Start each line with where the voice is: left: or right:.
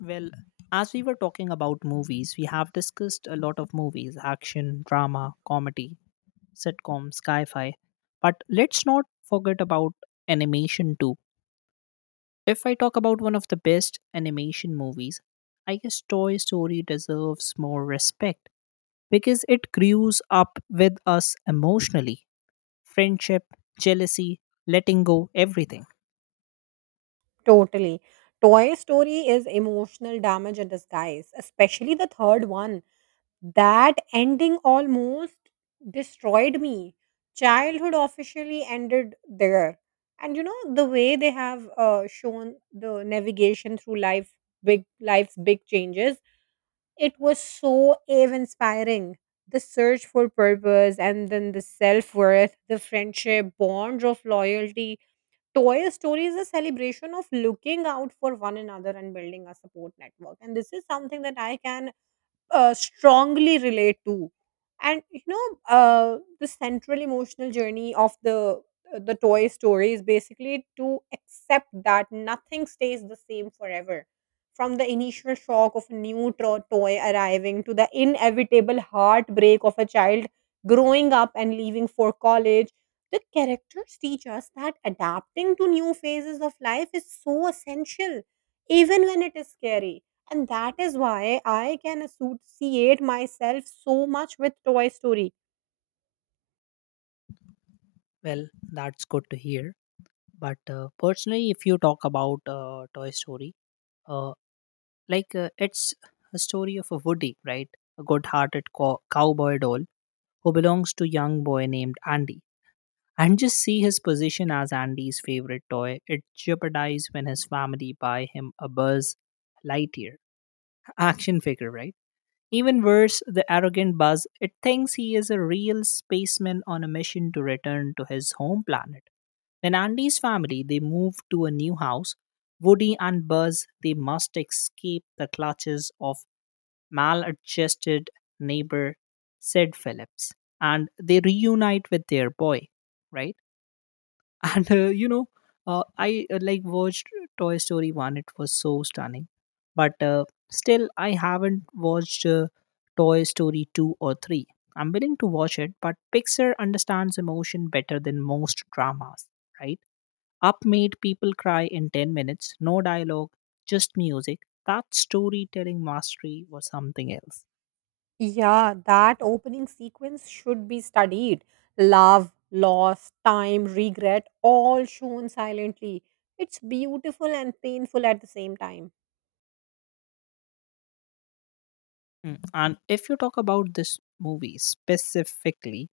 left: Well, as we were talking about movies, we have discussed a lot of movies action, drama, comedy, sitcoms, sci fi. But let's not forget about animation too. If I talk about one of the best animation movies, I guess Toy Story deserves more respect because it grews up with us emotionally friendship, jealousy, letting go, everything.
right: Totally. Toy Story is emotional damage in disguise, especially the third one. That ending almost destroyed me. Childhood officially ended there. And you know, the way they have shown the navigation through life, big life's big changes, it was so awe inspiring. The search for purpose and then the self worth, the friendship, bonds of loyalty. Toy story is a celebration of looking out for one another and building a support network. And this is something that I can strongly relate to. And you know, the central emotional journey of the toy story is basically to accept that nothing stays the same forever, from the initial shock of a new toy arriving to the inevitable heartbreak of a child growing up and leaving for college. The characters teach us that adapting to new phases of life is so essential, even when it is scary, and that is why I can associate myself so much with Toy Story.
left: Well, that's good to hear. But personally, if you talk about Toy Story, uh, it's a story of a Woody, right? A good-hearted cowboy doll who belongs to a young boy named Andy. And just see his position as Andy's favorite toy. It jeopardized when his family buy him a Buzz Lightyear action figure, right? Even worse, the arrogant Buzz, it thinks he is a real spaceman on a mission to return to his home planet. When Andy's family, they move to a new house, Woody and Buzz, they must escape the clutches of maladjusted neighbor, said Phillips. And they reunite with their boy, right? And, I like watched Toy Story 1, it was so stunning. But still, I haven't watched Toy Story 2 or 3. I'm willing to watch it, but Pixar understands emotion better than most dramas, right? Up made people cry in 10 minutes, no dialogue, just music. That storytelling mastery was something else.
right: Yeah, that opening sequence should be studied. Love, loss, time, regret, all shown silently. It's beautiful and painful at the same time.
left: Mm, and if you talk about this movie specifically,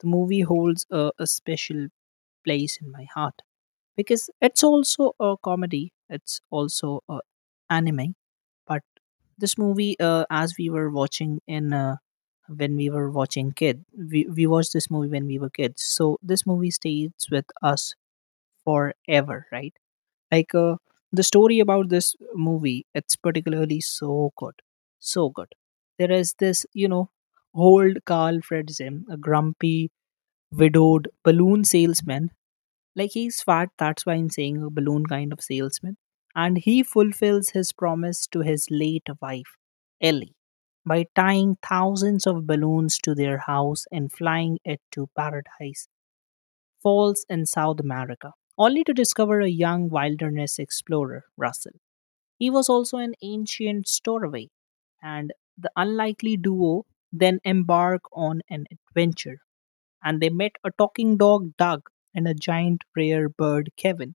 left: the movie holds a special place in my heart because it's also a comedy, it's also a anime. But this movie, as we were watching in when we were watching kid, we watched this movie when we were kids. So this movie stays with us forever, right? Like uh, the story about this movie, it's particularly so good, so good. There is this, you know, old Carl Fredzim, a grumpy, widowed balloon salesman. Like he's fat, that's why I'm saying a balloon kind of salesman. And he fulfills his promise to his late wife, Ellie, by tying thousands of balloons to their house and flying it to paradise. Falls in South America, only to discover a young wilderness explorer, Russell. He was also an ancient stowaway, and the unlikely duo then embark on an adventure. And they met a talking dog, Doug, and a giant rare bird, Kevin.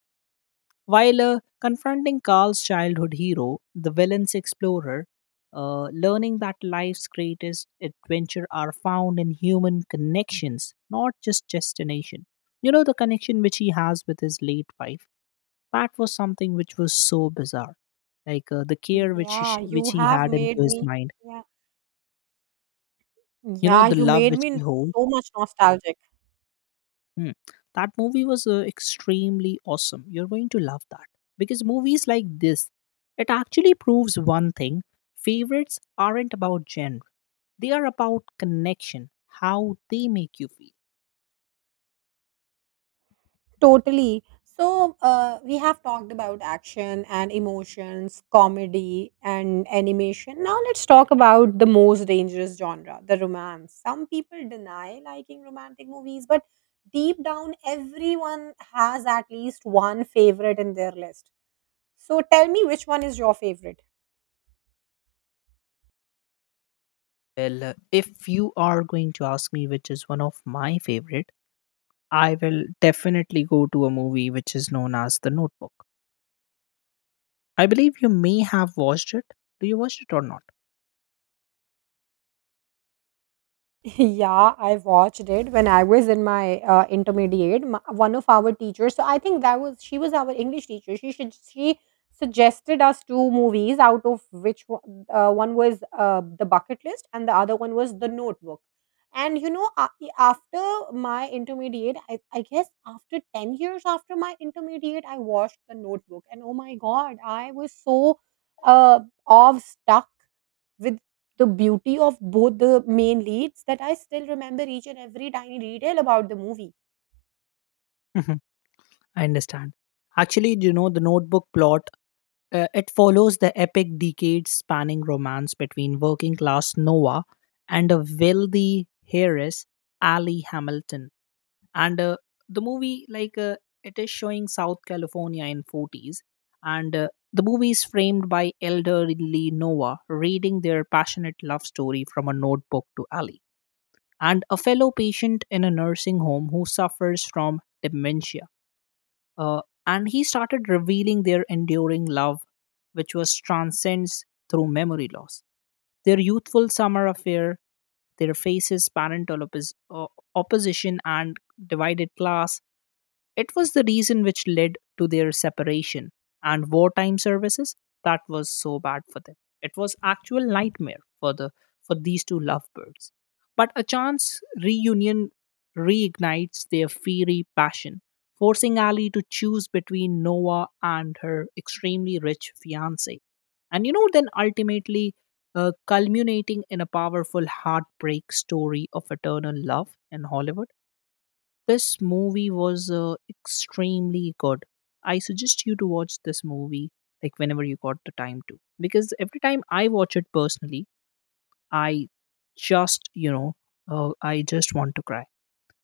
left: While confronting Carl's childhood hero, the villain's explorer, learning that life's greatest adventure are found in human connections, not just destination. You know, the connection which he has with his late wife, that was something which was so bizarre. Like the care which
right: Yeah,
left: which
right: you
left: he
right: have
left: had into
right: made
left: his
right: me.
left: mind,
right: Yeah,
left: you know,
right: yeah,
left: the
right: you
left: love
right: made
left: which
right: me
left: he holds.
right: so much nostalgic.
left: Hmm. That movie was extremely awesome. You're going to love that because movies like this, it actually proves one thing: favorites aren't about genre; they are about connection, how they make you feel.
right: Totally. So, we have talked about action and emotions, comedy and animation. Now, let's talk about the most dangerous genre, the romance. Some people deny liking romantic movies, but deep down, everyone has at least one favorite in their list. So, tell me which one is your favorite?
left: Well, if you are going to ask me which is one of my favorite, I will definitely go to a movie which is known as The Notebook. I believe you may have watched it. Do you watch it or not?
right: Yeah, I watched it when I was in my intermediate. One of our teachers, so I think that was she was our English teacher. She suggested us two movies, out of which one was the Bucket List and the other one was the Notebook. And you know, after my intermediate, I guess after 10 years after my intermediate, I watched the Notebook, and oh my God, I was so uh, awe stuck with the beauty of both the main leads that I still remember each and every tiny detail about the movie.
left: Mhm, I understand. Actually, you know the notebook plot. It follows the epic decades spanning romance between working class Noah and a wealthy heiress, Ali Hamilton. And the movie, it is showing South California in 40s. And the movie is framed by elderly Noah reading their passionate love story from a notebook to Ali and a fellow patient in a nursing home who suffers from dementia and he started revealing their enduring love, which was transcends through memory loss. Their youthful summer affair, their faces, opposition, and divided class it was the reason which led to their separation and wartime services that was so bad for them. It was actual nightmare for the for these two lovebirds. But a chance reunion reignites their fiery passion, forcing Ali to choose between Noah and her extremely rich fiance. And you know, then ultimately culminating in a powerful heartbreak story of eternal love in Hollywood. This movie was extremely good. I suggest you to watch this movie like whenever you got the time to, because every time I watch it personally, I just I just want to cry.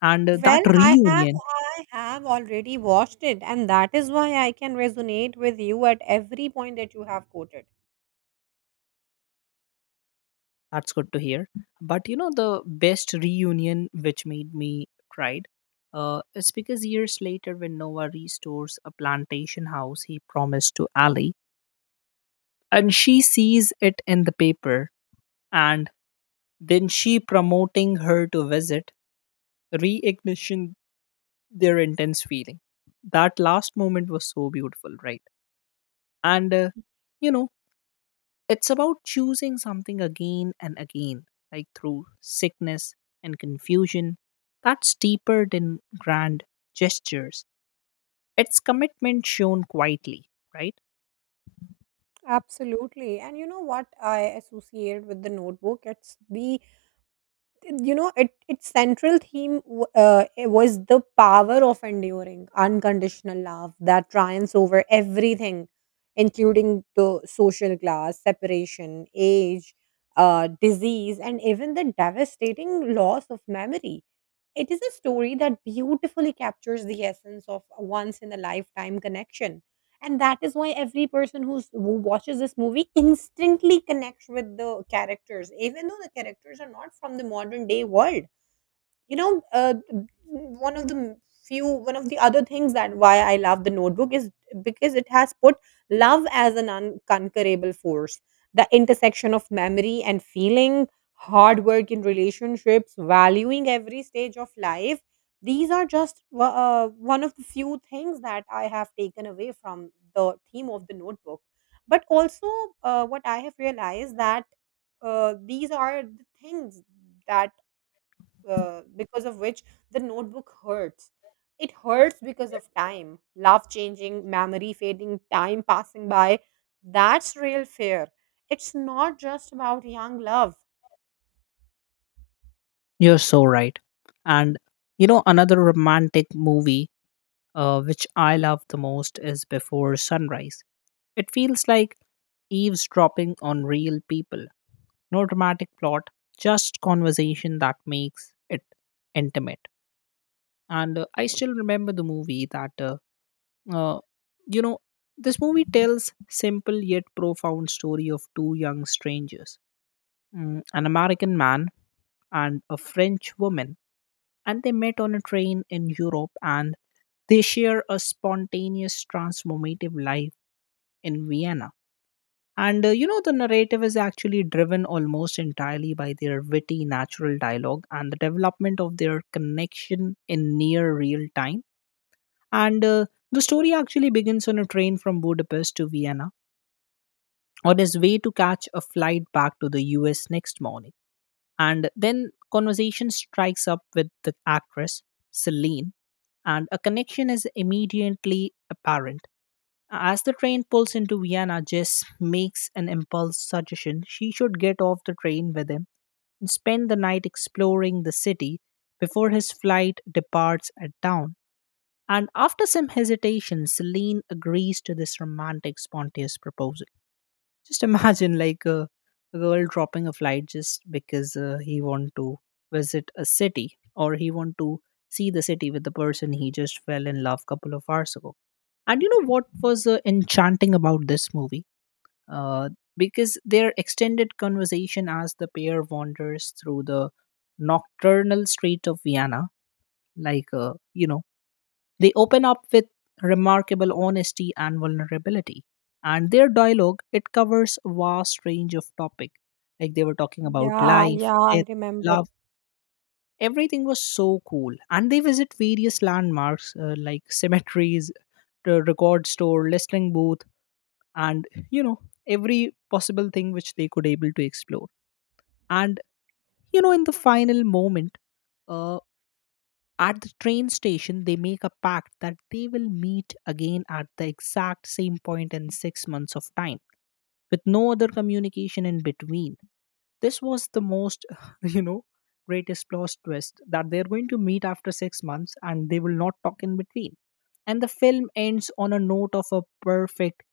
left: And that
right: Well,
left: reunion,
right: I have already watched it, and that is why I can resonate with you at every point that you have quoted.
left: that's good to hear. But you know the best reunion which made me cried. It's because years later, when Noah restores a plantation house he promised to Ali, and she sees it in the paper and then she promoting her to visit, reignition their intense feeling. That last moment was so beautiful, right? And you know, it's about choosing something again and again, like through sickness and confusion. That's deeper than grand gestures. It's commitment shown quietly, right?
right: Absolutely. And you know what I associate with the notebook? It's you know, its central theme it was the power of enduring unconditional love that triumphs over everything, including the social class, separation, age, disease, and even the devastating loss of memory. It is a story that beautifully captures the essence of a once in a lifetime connection, and that is why every person who watches this movie instantly connects with the characters, even though the characters are not from the modern day world. You know, one of the one of the other things that why I love the notebook is because it has put love as an unconquerable force, the intersection of memory and feeling, hard work in relationships, valuing every stage of life. These are just one of the few things that I have taken away from the theme of the notebook. But also, what I have realized that these are the things that because of which the notebook hurts. It hurts because of time, love changing, memory fading, time passing by. That's real fear. It's not just about young love.
left: You're so right. And you know, another romantic movie which I love the most is Before Sunrise. It feels like eavesdropping on real people. No dramatic plot, just conversation that makes it intimate. And I still remember the movie that, uh, you know, this movie tells simple yet profound story of two young strangers, mm, an American man and a French woman, and they met on a train in Europe and they share a spontaneous transformative life in Vienna. And you know, the narrative is actually driven almost entirely by their witty, natural dialogue and the development of their connection in near real time. And the story actually begins on a train from Budapest to Vienna on his way to catch a flight back to the US next morning. And then conversation strikes up with the actress, Celine, and a connection is immediately apparent as the train pulls into Vienna, Jess makes an impulse suggestion she should get off the train with him and spend the night exploring the city before his flight departs at dawn. And after some hesitation, Celine agrees to this romantic, spontaneous proposal. Just imagine, like a, girl dropping a flight just because he want to visit a city or he want to see the city with the person he just fell in love couple of hours ago. And you know what was enchanting about this movie? Uh, because their extended conversation as the pair wanders through the nocturnal street of Vienna, you know, they open up with remarkable honesty and vulnerability. And their dialogue, it covers a vast range of topic. Like they were talking about
right: Yeah,
left: life,
right: yeah, I
left: death,
right: remember.
left: love. Everything was so cool. And they visit various landmarks like cemeteries, the record store, listening booth, and you know every possible thing which they could able to explore and you know in the final moment uh, at the train station they make a pact that they will meet again at the exact same point in 6 months of time with no other communication in between. This was the most you know greatest plot twist that they're going to meet after 6 months and they will not talk in between. And the film ends on a note of a perfect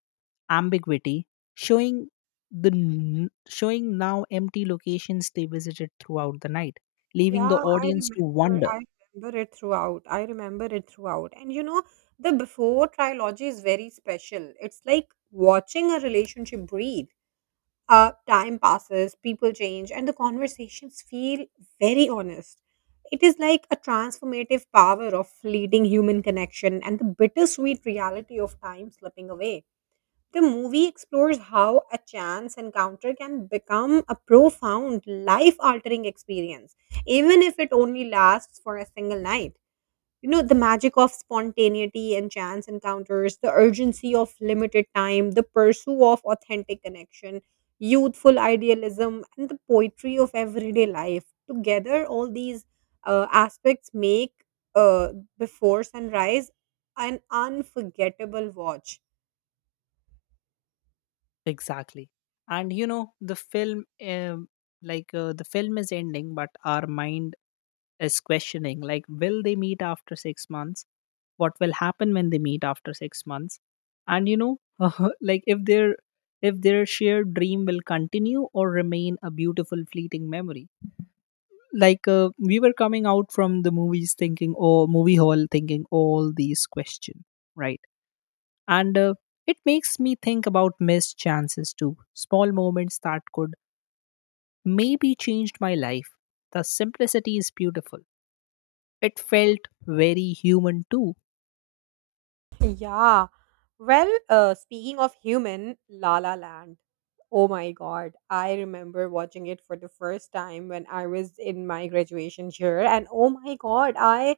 left: ambiguity, showing showing now empty locations they visited throughout the night, leaving the
right: Yeah, I
left: audience
right: remember.
left: to wonder.
right: I I remember it throughout. And you know, the before trilogy is very special. It's like watching a relationship breathe. Time passes, people change, and the conversations feel very honest. It is like a transformative power of fleeting human connection and the bittersweet reality of time slipping away. The movie explores how a chance encounter can become a profound, life altering experience, even if it only lasts for a single night. You know, the magic of spontaneity and chance encounters, the urgency of limited time, the pursuit of authentic connection, youthful idealism, and the poetry of everyday life together, all these aspects make uh, before sunrise an unforgettable watch.
left: Exactly. And you know, the film, the film is ending, but our mind is questioning, like, will they meet after 6 months? What will happen when they meet after 6 months? And you know, like if their shared dream will continue or remain a beautiful fleeting memory. We were coming out from the movies thinking or movie hall thinking all these questions, right? And it makes me think about missed chances too small moments that could maybe changed my life. The simplicity is beautiful, it felt very human too.
right: Yeah. Well, speaking of human, La La Land. Oh my God. I remember watching it for the first time when I was in my graduation year. And oh my God, I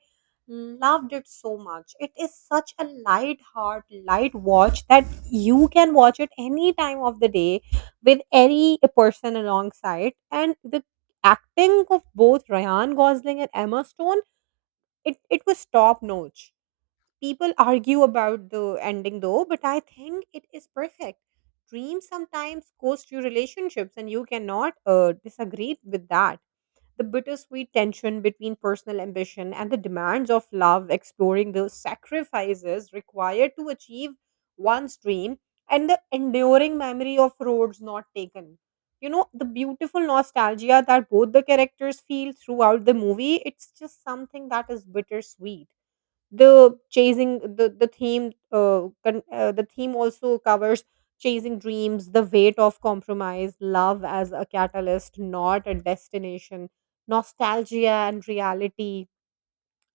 right: loved it so much. It is such a light heart, light watch that you can watch it any time of the day with any person alongside. And the acting of both Ryan Gosling and Emma Stone, it was top notch. People argue about the ending though, but I think it is perfect. Dreams sometimes cost you relationships, and you cannot disagree with that. The bittersweet tension between personal ambition and the demands of love, exploring the sacrifices required to achieve one's dream, and the enduring memory of roads not taken. You know, the beautiful nostalgia that both the characters feel throughout the movie, it's just something that is bittersweet. The theme also covers chasing dreams, the weight of compromise, love as a catalyst not a destination, nostalgia and reality.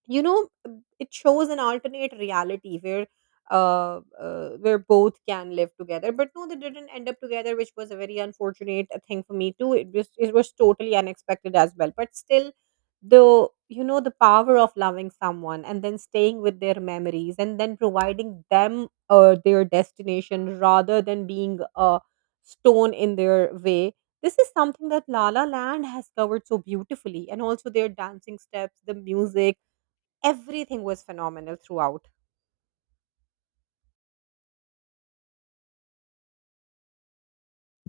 right: You know, it shows an alternate reality where both can live together, but no, they didn't end up together, which was a very unfortunate thing for me. Too it was It was totally unexpected as well, but still the, you know, the power of loving someone and then staying with their memories and then providing them their destination rather than being a stone in their way. This is something that la la land has covered so beautifully, and also their dancing steps, the music. Everything was phenomenal throughout.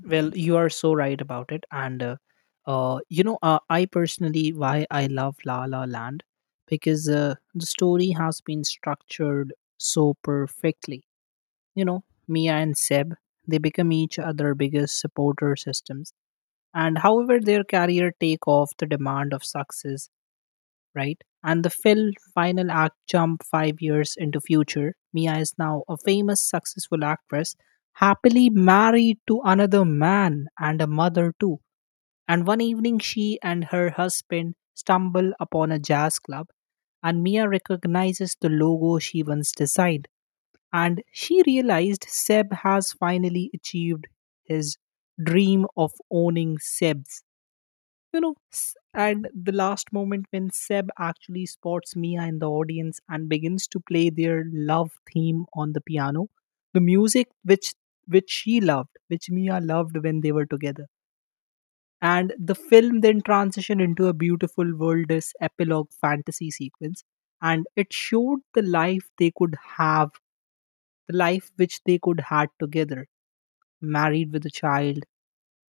left: Well, you are so right about it and you know I personally why I love la la land because the story has been structured so perfectly, you know. Mia and Seb they become each other biggest supporter systems and however their career take off the demand of success, right? And the Phil final act jump 5 years into future. Mia is now a famous successful actress happily married to another man and a mother too. And one evening she and her husband stumble upon a jazz club and Mia recognizes the logo she once designed and she realized Seb has finally achieved his dream of owning Seb's. You know, and the last moment when Seb actually spots Mia in the audience and begins to play their love theme on the piano, the music which she loved, which Mia loved when they were together. And the film then transitioned into a beautiful worldless epilogue fantasy sequence and it showed the life they could have the life which they could had together, married with a child,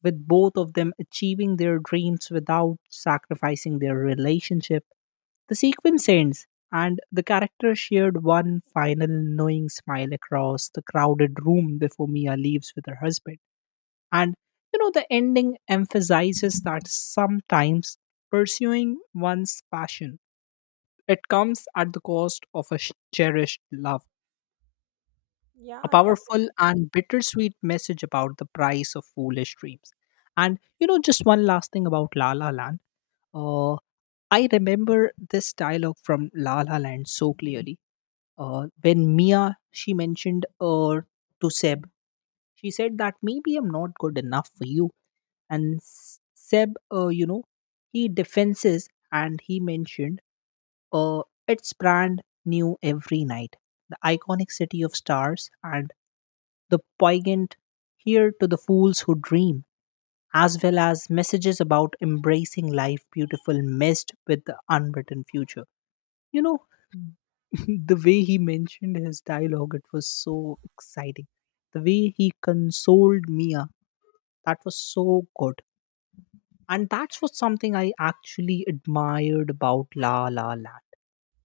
left: with both of them achieving their dreams without sacrificing their relationship. The sequence ends, and the character shared one final knowing smile across the crowded room before Mia leaves with her husband. And the ending emphasizes that sometimes pursuing one's passion it comes at the cost of a cherished love, a
right: Yeah, definitely.
left: powerful and bittersweet message about the price of foolish dreams. Just one last thing about La La Land. Uh, I remember this dialogue from La La Land so clearly. When Mia she mentioned to Seb, she said that maybe I'm not good enough for you. And Seb, he defenses and he mentioned uh, it's brand new every night. The iconic city of stars and the poignant here to the fools who dream, as well as messages about embracing life beautiful messed with the unwritten future. You know, the way he mentioned his dialogue, it was so exciting. The way he consoled Mia, that was so good. And that was something I actually admired about La La Land.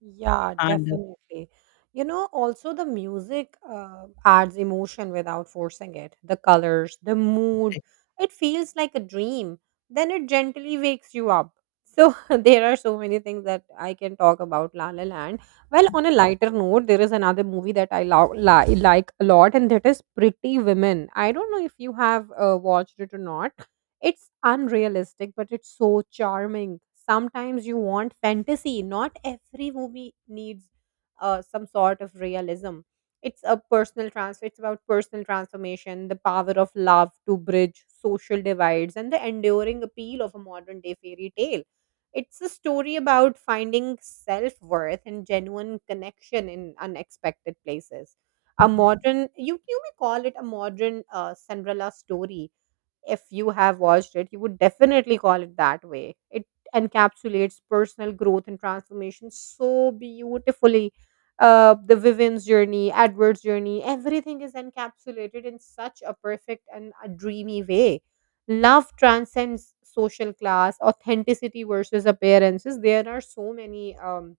right: Yeah,
left: And
right: definitely. You know, also the music adds emotion without forcing it. The colors, the mood,
left: uh,
right: it feels like a dream. Then it gently wakes you up. So there are so many things that I can talk about La La Land. Well, on a lighter note, there is another movie that I like a lot, and that is Pretty Women. I don't know if you have watched it or not. It's unrealistic, but it's so charming. Sometimes you want fantasy. Not every movie needs some sort of realism. It's a personal transfer. It's about personal transformation, the power of love to bridge social divides, and the enduring appeal of a modern day fairy tale. It's a story about finding self worth and genuine connection in unexpected places. A modern, you may call it a modern Cinderella story. If you have watched it, you would definitely call it that way. It encapsulates personal growth and transformation so beautifully. The Vivian's journey, Edward's journey, everything is encapsulated in such a perfect and a dreamy way. Love transcends social class, authenticity versus appearances. There are so many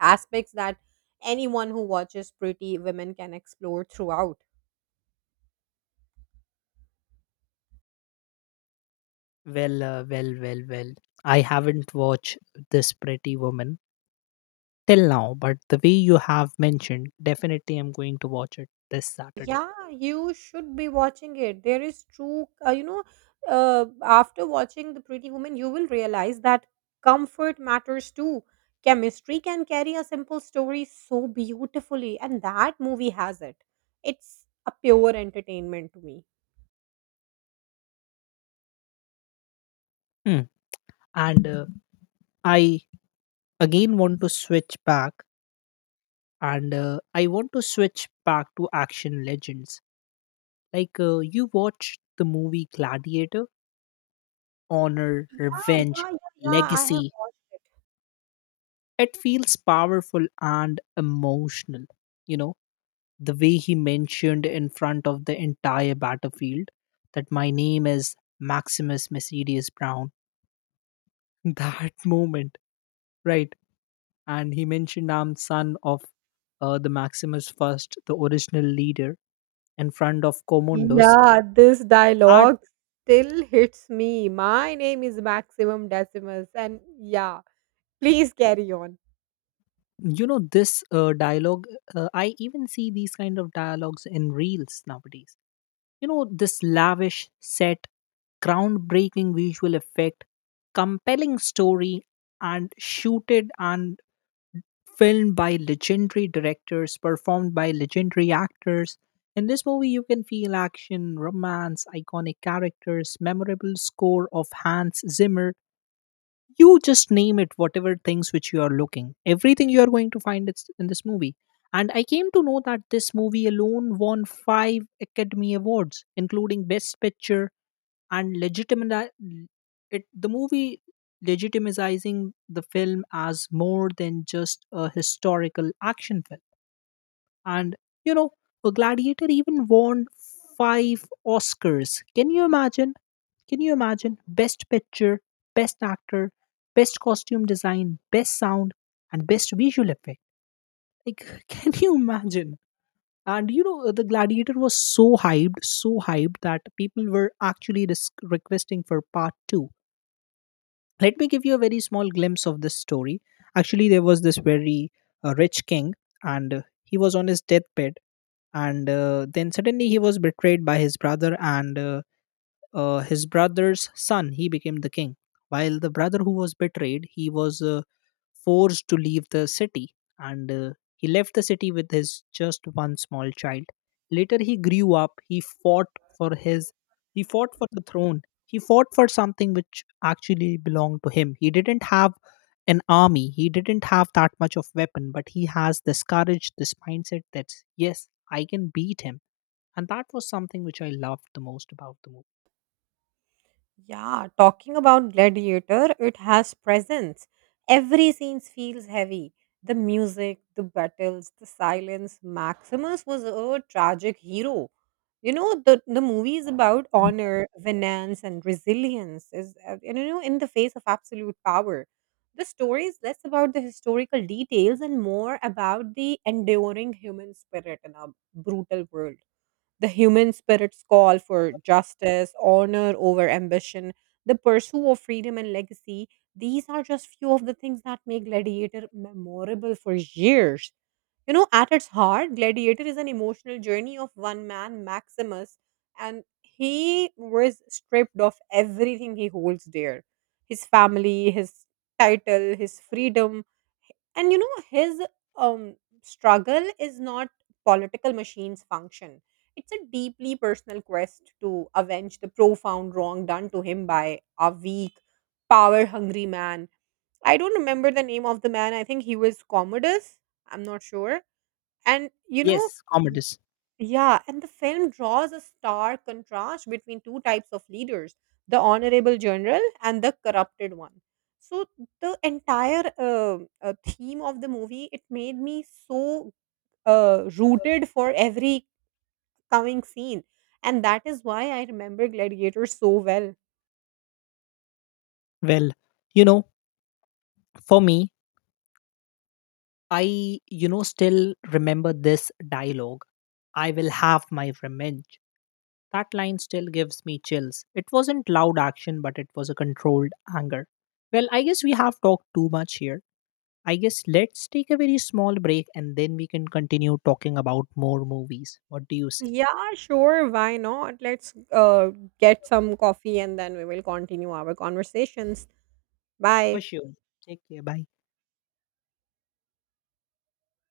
right: aspects that anyone who watches Pretty Women can explore throughout.
left: well, I haven't watched this Pretty Woman till now, but the way you have mentioned, definitely I'm going to watch it this Saturday.
right: Yeah, you should be watching it. There is true, you know, after watching The Pretty Woman, you will realize that comfort matters too. Chemistry can carry a simple story so beautifully, and that movie has it. It's a pure entertainment to me.
left: Hmm. And I again want to switch back, and I want to switch back to action legends. Like you watched the movie Gladiator, Honor,
right: Yeah, yeah,
left: Revenge,
right: yeah, yeah. I have
left: Legacy.
right: watched.
left: It feels powerful and emotional. You know the way he mentioned in front of the entire battlefield that my name is Maximus Mercedes Brown, that moment, right? And he mentioned I'm son of the Maximus first, the original leader, and friend of Commodus.
right: Yeah, this
left: That,
right: dialogue still hits me. My name is Maximum Decimus, and yeah, please carry on.
left: you know, this dialogue, I even see these kind of dialogues in reels nowadays. You know, this lavish set, groundbreaking visual effect, compelling story, and shooted and filmed by legendary directors, performed by legendary actors. In this movie, you can feel action, romance, iconic characters, memorable score of Hans Zimmer. You just name it, whatever things which you are looking. Everything you are going to find it's in this movie. And I came to know that this movie alone won five Academy Awards, including Best Picture, and legitimate it the movie legitimizing the film as more than just a historical action film. And you know, a gladiator even won five Oscars. Can you imagine? Can you imagine? Best picture, best actor, best costume design, best sound, and best visual effect. Like, can you imagine? And you know, the Gladiator was so hyped, so hyped, that people were actually requesting for part 2. Let me give you a very small glimpse of this story. Actually, there was this very rich king, and he was on his deathbed. And then suddenly he was betrayed by his brother. And his brother's son, he became the king, while the brother who was betrayed, he was forced to leave the city. And he left the city with his just one small child. Later he grew up, he fought for his, he fought for the throne, he fought for something which actually belonged to him. He didn't have an army, he didn't have that much of weapon, but he has this courage, this mindset, that yes, I can beat him. And that was something which I loved the most about the movie.
right: Yeah, talking about Gladiator, it has presence. Every scene feels heavy. The music, the battles, the silence. Maximus was a tragic hero. You know, the movie is about honor, vengeance, and resilience. Is And, you know, in the face of absolute power. The story is less about the historical details and more about the enduring human spirit in a brutal world. The human spirit's call for justice, honor over ambition, the pursuit of freedom and legacy, these are just few of the things that make Gladiator memorable for years. You know, at its heart, Gladiator is an emotional journey of one man, Maximus, and he was stripped of everything he holds dear: his family, his title, his freedom. And you know, his um, struggle is not political machine's function. It's a deeply personal quest to avenge the profound wrong done to him by a weak, power hungry man. I don't remember the name of the man. I think he was Commodus. I'm not sure. And you know,
left: Yes, Commodus.
right: yeah, and the film draws a stark contrast between two types of leaders, the honorable general and the corrupted one. So, the entire theme of the movie, it made me so rooted for every coming scene. And that is why I remember Gladiator so well.
left: Well, you know, for me, I, you know, still remember this dialogue, I will have my revenge. That line still gives me chills. It wasn't loud action, but it was a controlled anger. Well, I guess we have talked too much here. I guess let's take a very small break and then we can continue talking about more movies. What do you say?
right: Yeah, sure. Why not? Let's get some coffee and then we will continue our conversations.
left: For
right: Bye.
left: sure. Take care. Bye.